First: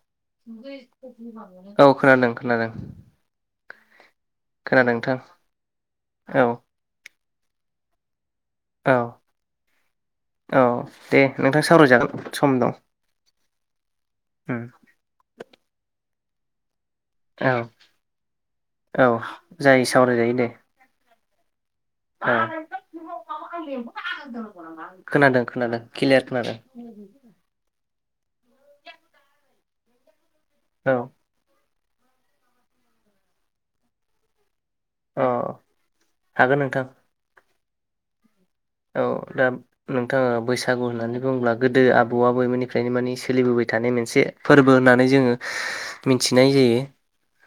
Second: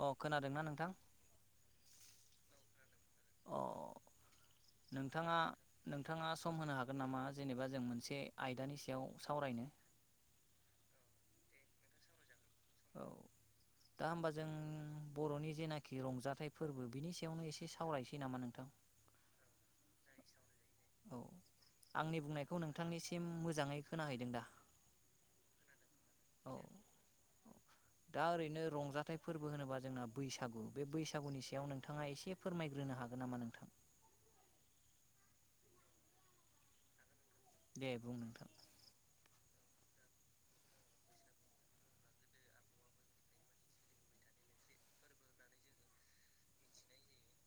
अ खोनादोंना नोंथां औ खोनादों खोनादों। खोनादों अ नोंथां नोंथाङा नोंथाङा औ सम होनो हागोन नामा? जेनेबा जों मोनसे आयदानि औ सायाव सावरायनो औ दे नोंथां सावरायजागोन। सम दं औ दा हबा जों उम बर'नि जेनाखि रंजाथाइ फोरबो बिनि सायावनो औ एसे सावरायनोसै नामा नोंथां? औ जायो सावरायजायो दे। औ आंनि औ बुंनायखौ नोंथांनिसिम मोजाङै खोनाहैदों दा खोनादों खोनादों क्लियार औ खोनादों। [inaudible] दा ओरैनो रंजाथाइ फोरबो होनोबा जोंना बैसागु बे औ बैसागुनि सायाव नों थाङा एसे फोरमायग्रोनो हागोन नामा नोंथां? अ हागोन नोंथां। दे बुं नोंथां। औ दा नोंथाङा बैसागु होननानै बुङोब्ला गोदो आबौ आबैनिफ्रायनो माने सोलिबोबाय थानाय मोनसे फोरबो होननानै जोङो मिथिनाय जायो‌।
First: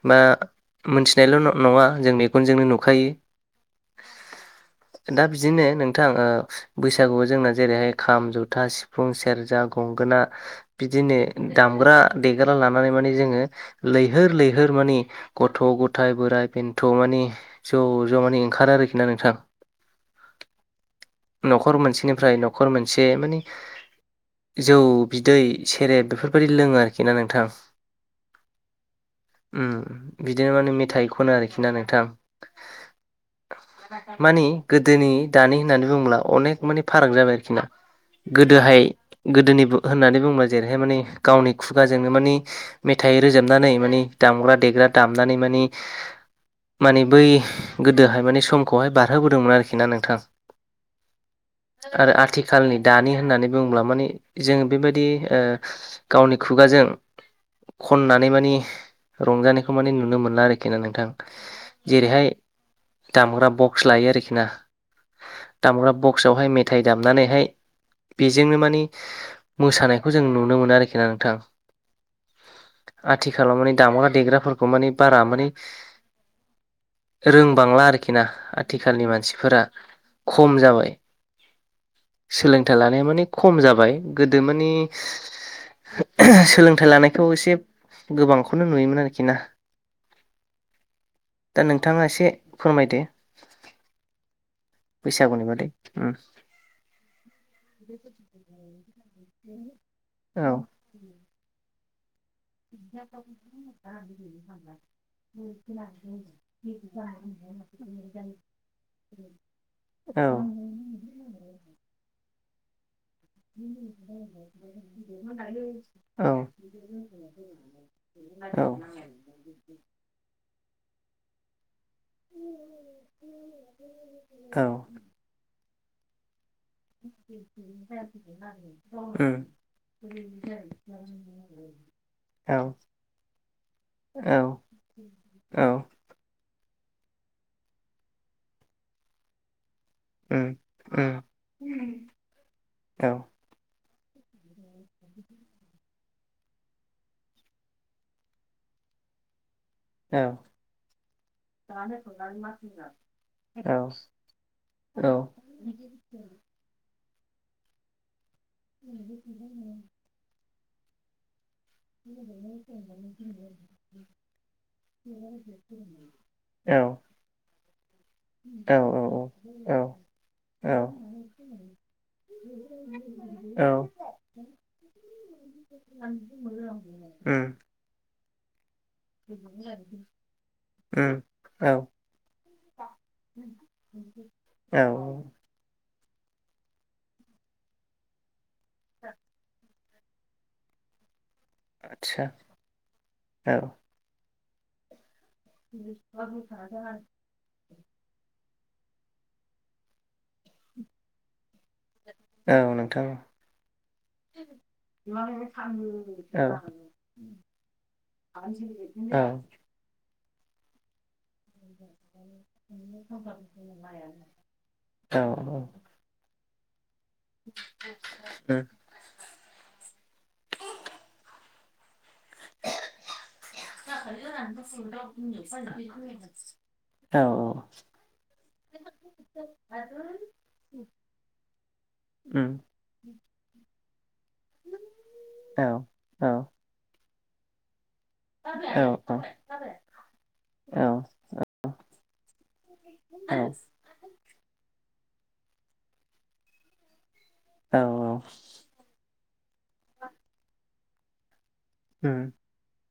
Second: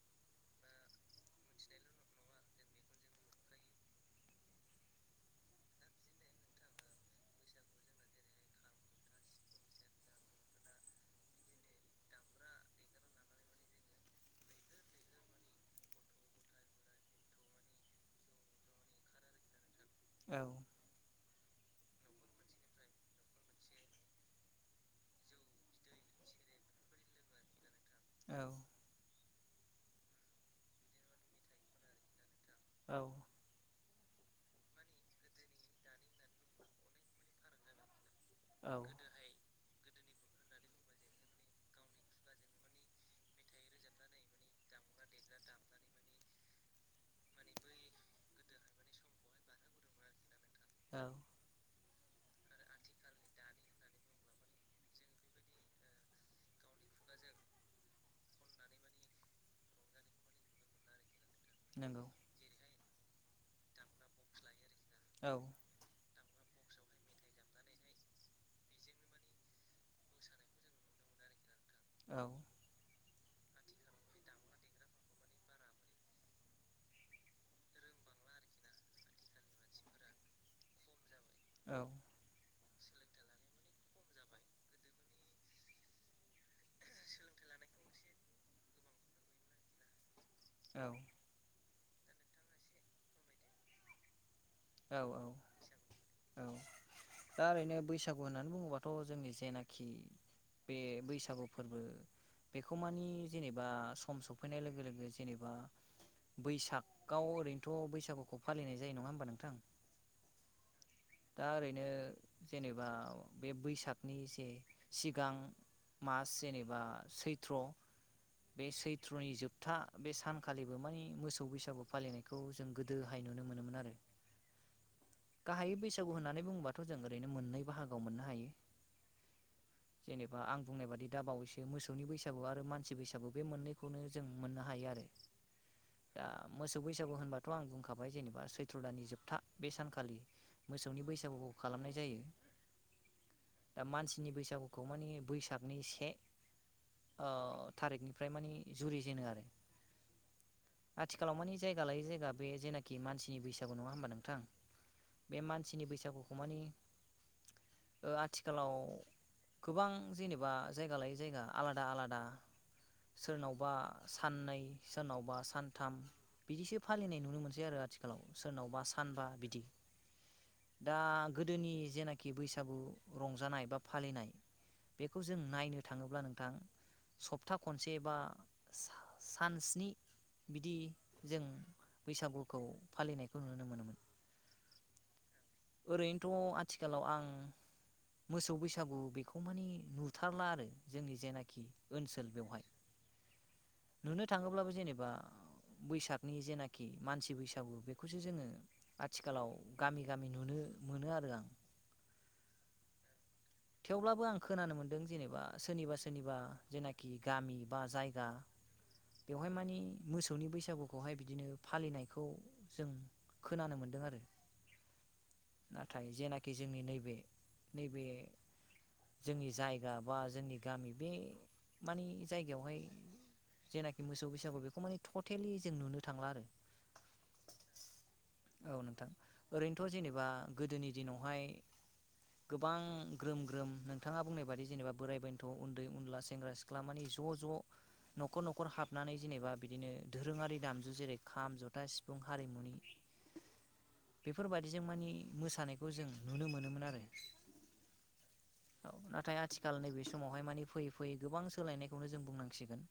बा मोनथिनायल' नङा जों मेगनजोंनो नुखायो दा बिदिनो नों थां बैसागुआव जोंना जेरैहाय खाम जथा सिफुं सेरजा गंगोना बिदि बिदिनो दामग्रा देग्रा लानानै माने जोङो लैहोर लैहोर माने गथ' ग थाय बोराइ बेन्थ' मानि ज' ज' माने ओंखारो आरोखि ना नोंथां। औ न'खर मोनसेनिफ्राय न'खर मोनसे माने जौ बिदै सेरेब बेफोरबायदि लोङो आरोखि ना नोंथां। औ उम बिदिनो माने मेथाइ खनो आरोखि ना नोंथां। औ मानि गोदोनि दानि होननानै बुङोब्ला अनेक मानि फाराग जाबाय आरोखि ना। औ गोदोहाय गोदोनिबो होननानै बुंबाय जेरैहाय माने गावनि खुगाजोंनो मानिे मेथाइ रोजाबनानै मानिे दामग्रा देग्रा दामदनानै मानि माने बै गोदोहाय माने समखौहाय बारहोबोदोंमोन आरोखि ना नोंथां। औ ‌ आरो आथिखालनि दानि होननानै बुङोब्ला माने जोंङो बेबायदि गावनि खुगाजों खननानै मानि रंजानायखौ मानिे नुनो मोना आरोखि ना नोंथां नंगौ जेरैहाय दामग्रा बक्स लायो आरोखि ना औ दामग्रा बक्स बक्सआवहाय मेथाइ दामनानैहाय बेजोंनो मानि मोसानायखौ जों नुनो मोनो आरोखि ना नोंथां औ आथिखालाव माने दामग्रा देग्राफोरखौ माने बारा माने रोंबांला आरोखि ना आथिखालनि मानसिफोरा खम जाबाय औ था लानाया म खम जाबाय गोदो मानि सोलोंथाइ लानायखौ एसे गोबांखौनो नुयोमोन आरोखि ना औ दा नोंथाङा एसे फोरमायदो। औ औ बैसागुनि बादै उम औ दा ओरैनो बैसागु होननानै बुङोबाथ' जोंनि जेनाखि औ बे बैसागु फोरबो बेखौ मानि जेनेबा सम सफैनाय लोगो लोगो जेनेबा बैसागाव ओरैनोथ' बैसागुखौ फालिनाय जायो नङा होमबा नोंथां? औ दा ओरैनो जेनेबा बे बैसागनि जे सिगां मास औ जेनेबा सैथ्र' बे सैथ्रनि जोबथा बे सानखालिबो मानि मोसौ बैसागु फालिनायखौ जों गोदोहाय नुनो मोनोमोन आरो। औ। बाहायै बैसागु होननानै बुंब उम जेनेबा आं बुंनाय बादि दा बावैसो मोसौनि बैसागु औ आरो मानसि बैसागु बे मोननैखौनो जों औ मोननो हायो। बे आरो। औ। दा मोसौ बैसागु होनबाथ' आं बुंखाबाय जेनेबा सैथ्र' दानि जोबथा बे सानखालि उम मोसौनि उम बैसागुखौ खालामनाय जायो। औ दा मानसिनि बैसागुखौ मानिे बैसागनि से थारिखनिफ्राय मानि जुरि जेनो आरो। औ आथिखालाव मानिे जायगा लायै जायगा बे जेनाखि मानसिनि बैस बसाग नङा हबा नोंथां औ बे मानसिनि बैसागुखौ मानि आथिखाल आथिखालाव गोबां जेनेबा जायगा लायै जायगा आलादा आलादा सोरनावबा साननै सोरनावबा सानथाम बिदिसो फालिनाय नुनो मोनसै आरो आथिखालाव औ सोरनावबा सानबा बिदि औ औ दा गोदोनि जेनाखि बैसागु रंजानाय बा फालिनाय बेखौ जों नायनो थाङोब्ला नों उम सप्ता खनसे बा सा सान सिनि बिदि उम जों औ बैसागुखौ फालिनायखौ नुनो मोनोमोन औ। ओरैनोथ' आथिखालाव आं मोसौ बैसागु बेखौ मानि नुथारला आरो जोंनि जेनाखि आदसा ओनसोल बेवहाय औ नु थाङोब्लाबो जेनेबा बैसागनि जेनाखि मानसि बैसागु बेखौसो जोङो आथिखालाव गामि गामि नुनो मोनो आरो आं औ नोंथां। थेवब्लाबो आं खोनानो मोनदों औ जेनेबा सोरनिबा औ सोरनिबा जेनाखि गामि बा जायगा औ। बेवहाय मानि मोसौनि बैसागुखौ खोनानो मोनदों आरो औ औ। कि जोंनि नैबे नैबे जोंनि जायगा बा जोंनि गामि बे मानि जायगायावहाय जेनाखि मोसौ बैसागु बेखौ माने टटेलि जों नुनो थांला आरो औ औ औ नोंथां ओरैनोथ' जेनेबा गोदोनि दिनावहाय उम गोबां ग्रोम ग्रोम नोंथाङा बुंनाय बादि जेनेबा बोराइ बेन्थ' औ उन्दै उनला औ सेंग्रा सिख्ला मानि ज' ज' न'खर न'खर औ हाबनानै औ जेनेबा बिदिनो धोरोंङारि दामजु जेरै खाम जथा सिफुं हारिमुनि उम बेफोर बायादिजों माने मोसानायखौ जों नुनो मोनोमोन आरो। औ नाथाय आथिखाल नैबे समावहाय माने फैयै फैयै गोबां सोलायनायखौनो जों बुंनांसिगोन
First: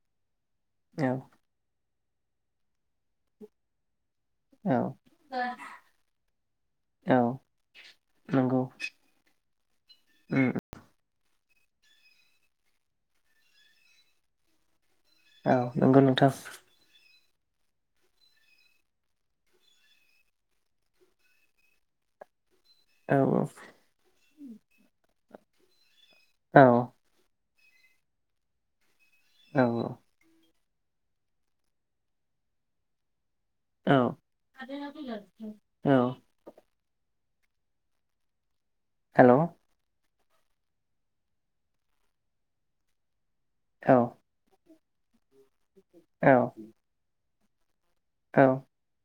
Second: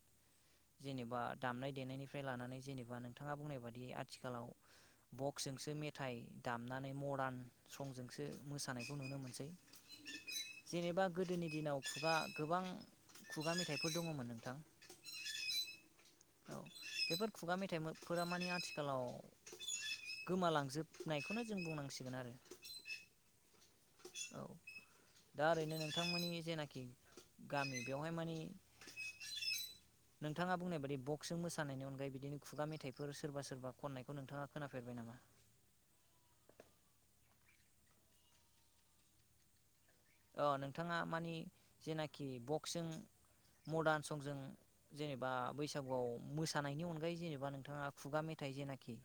औ जेनेबा दामनाय देनायनिफ्राय लानानै जेनेबा नोंथाङा बुंनाय बादि आथिखालाव औ बक्सजोंसो मेथाइ दामनानै मदारन संजोंसो नंगौ मोसानायखौ नुनो मोनसै। उम जेनेबा गोदोनि दिनाव खुगा गोबां खुगा मेथाइफोर दङमोन नोंथां? औ नंगौ नोंथां। औ बेफोर खुगा मेथाइफोरा मानि आथिखालाव गोमालांजोबनायखौनो जों बुंनांसिगोन आरो। औ औ। औ दा ओरैनो नोंथांमोननि औ जेनाखि गामि बेवहाय मानि नोंथाङा बुंनाय बेदि बक्सजों मोसानायनि अनगायै बिदिनो खुगा मेथाइफोर सोरबा सोरबा औ खननायखौ नोंथाङा खोनाफेरबाय नामा? औ हेलौ अ नोंथाङा मानि जेनाखि बक्सजों औ मडार्न संजों जेनेबा बैसागुआव मोसानायनि अनगायै जेनेबा नोंथाङा खुगा मेथाइ जेनाखि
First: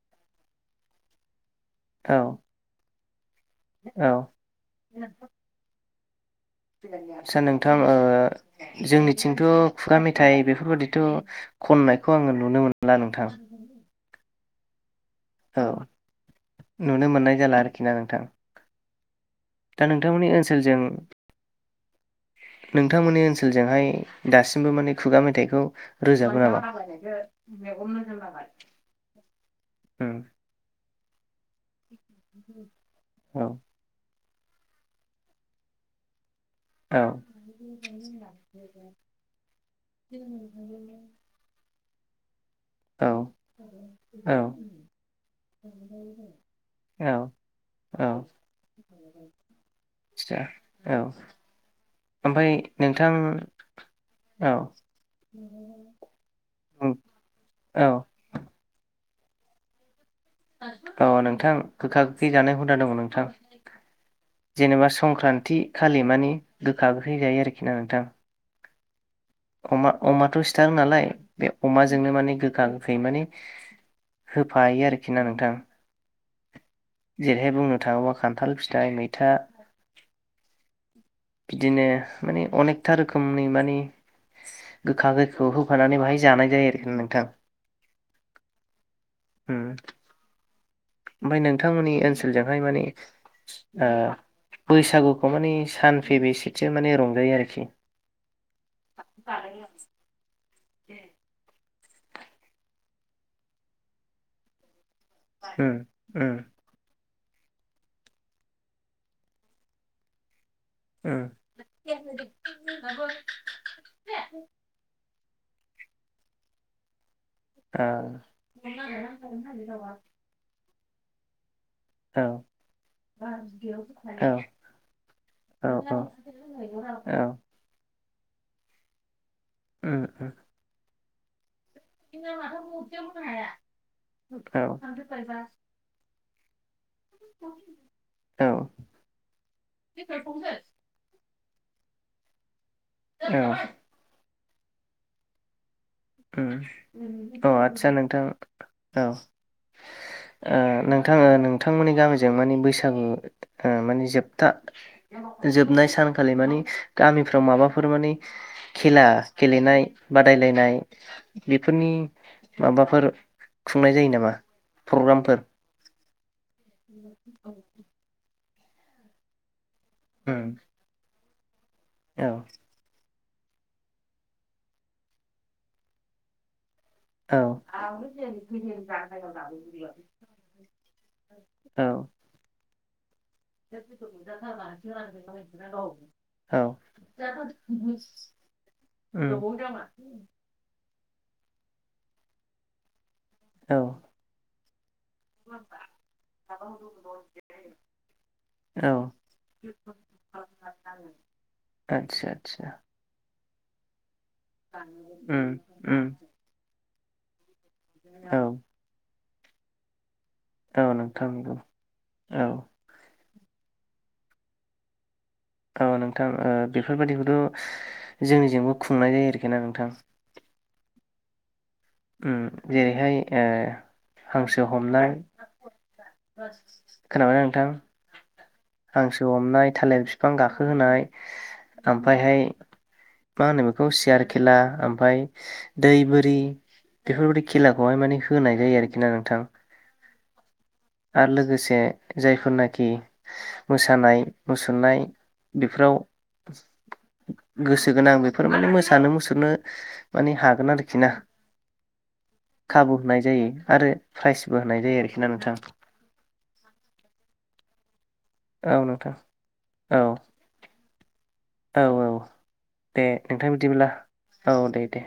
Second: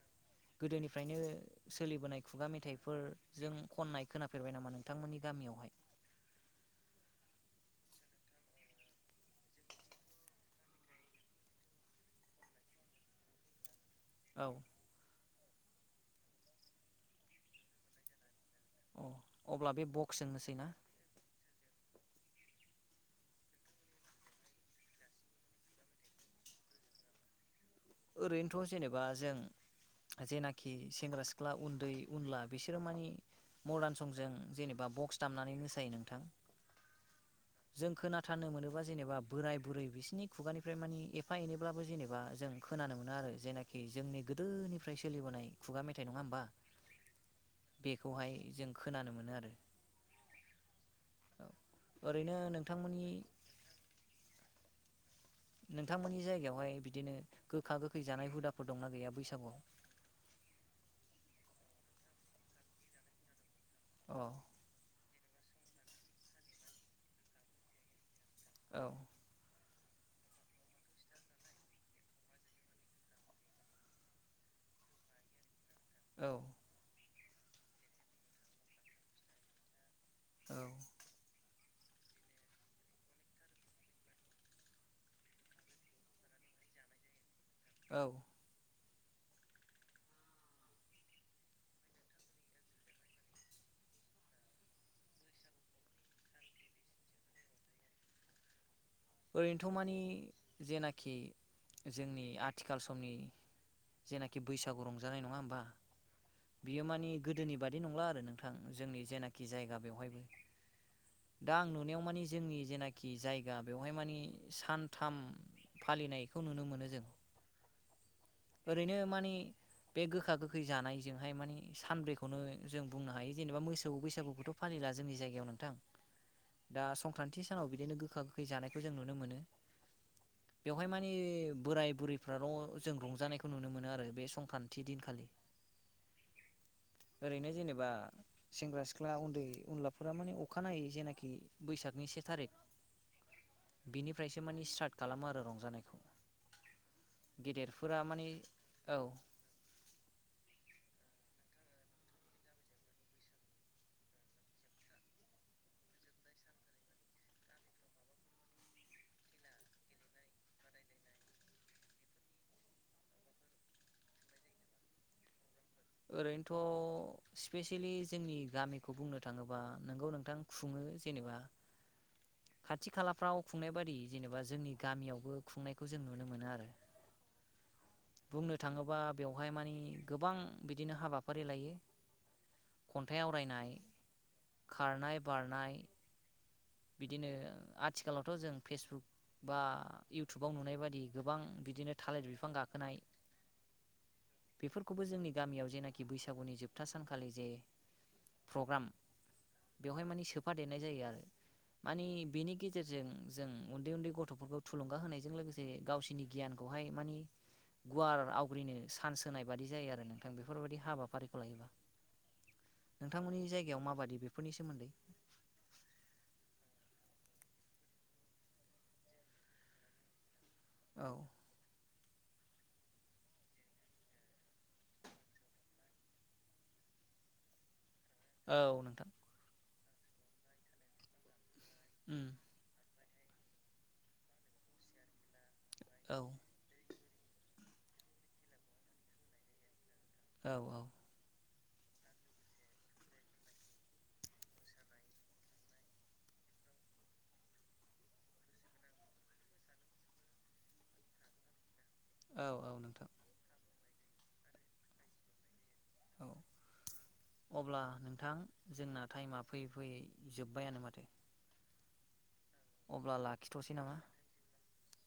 गोदोनिफ्रायनो औ सोलिबोनाय खुगा मेथाइफोर जों खननाय औ खोनाफेरबाय नामा नोंथांमोननि गामियावहाय आदचा नोंथां जोंनिथिंथ' खुगा मेथाइ बेफोरबादिथ' खननायखौ आङो नुनो मोनला नोंथां औ औ नुनो मोननाय जाला आरोखि ना नोंथां औ दा नोंथांमोननि ओनसोलजों [inaudible] नोंथांमोननि ओनसोलजोंहाय दासिमबो माने खुगा मेथाइखौ रोजाबो नामा ओरैनोथ' जेनेबा उम जों जेनाखि सेंग्रा सिख ख्ला उन्दै उनला बिसोरो मानि औ मदार्न संजों जेनेबा बक्स दामनानै मोसायो नोंथां औ जों खोनाथारनो मोनोबा जेनेबा बोराय बुरै बिसोरनि खुगानिफ्राय मानि एफा एनैब्लाबो जेने बा जों खोनानो औ मोनो आरो जेनाखि जोंनि औ गोदोनिफ्राय सोलिबोनाय खुगा मेथाइ नोङा होमबा औ औ बेखौहाय जों खोनानो मोनो आरो आदसा औ औ ओरैनो ओमफ्राय नोंथांमोननि नोंथां औ नोंथांमोननि जायगायावहाय बिदिनो गोखा औ गोखै जानाय हुदाफोर दंना गैया बैसागुआव औ नोंथां गोखा गोखै जानाय हुदा दङ नोंथां औ जेनेबा संक्रान्ति खालि मानि गोखा गोखै जायो आरोखि ना नोंथां औ अमा अमाथ' सिथारो नालाय बे अमाजोंनो माने गोखा गोखै माने होफायो आरोखि ना नोंथां औ जेरैहाय बुंनो थाङोबा खान्थाल फिथाइ मैथा औ बिदिनो माने अनेकथा रोखोमनि मानि गोखा-गोखैआव होफानानै बाहायजानाय जायो आरो नोंथां औ ओम ओमफ्राय नोंथांमोननि ओनसोलजोंहाय माने बैसागुखौ माने सानफै बेसेसो माने रंजायो आरोखि ओरैनोथ' मानि जेनाखि जोंनि आथिखाल समनि जेनाखि बैसागु रंज जानाय नङा होनबा उम उम बियो मानि गोदोनि बादि नंला आरो नोंथां जोंनि जेनाखि जायगा बेवहायबो उम दा आं नुनायाव मानि जोंनि जेनाखि जायगा बेवहाय मानि सानथाम फालिनायखौ नुनो मोनो जों औ ओरैनो मानि बे गोखा गोखै जानायजोंहाय मानि औ सानब्रैखौनो जों बुंनो हायो जेनेबा मोसौ बैसागुखौथ' फालिला जोंनि जायगायाव औ नोंथां दा औ औ संक्रान्ति सानाव बिदिनो गोखा-गोखै जानायखौ जों नुनो मोनो ओ ओ [unintelligible] बोराय बुरैफ्राल' जों रंजानायखौ नुनो मोनो आरो बे औ संक्रान्ति दिनखालि [inaudible] ओरैनो जेनेबा औ सेंग्रा सिख्ला उन्दै उनलाफोरा माने अखानायै जेनाखि बैसागनि से थारिख औ बिनिफ्रायसो माने स्टार्ट खालामो आरो रंजानाय ओं अ आटसा नोंथां माने औ ओ नों थां नोंथांमोननि गामिजों माने बैसागु माने जोबथा जोबनाय सान खालि मानि गामिफ्राव माबाफोर मानि खेला गेलेनाय बादायलायनाय बेफोरनि माबाफोर खुंनाय जायो नामा प्रग्रामफोर ओरैनोथ' स्पेसियेलि जोंनि गामिखौ बुंनो थाङोबा नोंगौ नोंथां उम खुङो जेनेबा औ खाथि खालाफ्राव खुंनाय बादि जेनेबा जोंनि गामियावबो खुंनायखौ जों नुनो मोनो आरो औ बुंनो थाङोबा बेवहाय मानि [inaudible] गोबां बिदिनो हाबाफारि लायो औ खन्थाइ आवरायनाय, खारनाय, बारनाय औ बिदिनो आथिखालावथ' जों फेसबुक उम बा इउटुबाव नुनाय बादि गोबां बिदिनो थालिर बिफां गाखोनाय औ बेफोरखौबो जोंनि गामियाव जेनाखि बैसागुनि जोबथा सानखालि जे प्रग्राम औ बेवहाय मानि सोफा देरनाय जायो आरो मानि आदसा बेनि आदसा गेजेरजों जों उन्दै उन्दै गथ'फोरखौ थुलुंगा होनायजों उम लोगोसे उम गावसोरनि गियानखौ बेहाय मानि गुवार औ आवग्रिनो सान्स होनाय बादि जायो आरो नों औ नोंथां नंगौ औ नोंथांमोननि जायगायाव माबादि बेफोरनि सोमोन्दै? औ नोंथां ओ बेफोरबायादिखौथ' जोंनिजोंबो खुंनाय जायो आरोखि ना नोंथां औ उम जेरैहाय ओ हांसो हमनाय खोनाबाय नोंथां? औ नोंथां हांसो हमनाय थालिर बिफां गाखहोनाय उम ओमफ्रायहाय मा होनो बेखौ सियार खेला ओमफाय दै औ बोरि बेफोरबायादि खेलाखौहाय माने होनाय जायो आरोखि ना नोंथां औ औ आरो लोगोसे जायफोरनाखि मोसानाय मुसुरनाय बेफोराव गोसो गोनां बेफोर माने मोसानो मुसुरनो माने हागोन आरोखि ना औ औ खाबु नोंथां होनाय जायो आरो प्राइजबो होनाय जायो आरोखि ना नोंथां औ अब्ला नोंथां औ जोंना नोंथां टाइमा फैयै औ फैयै जोब्बायानो माथो औ औ दे अब्ला नोंथां लाखिथ'सै बिदिब्ला नामा औ दे दे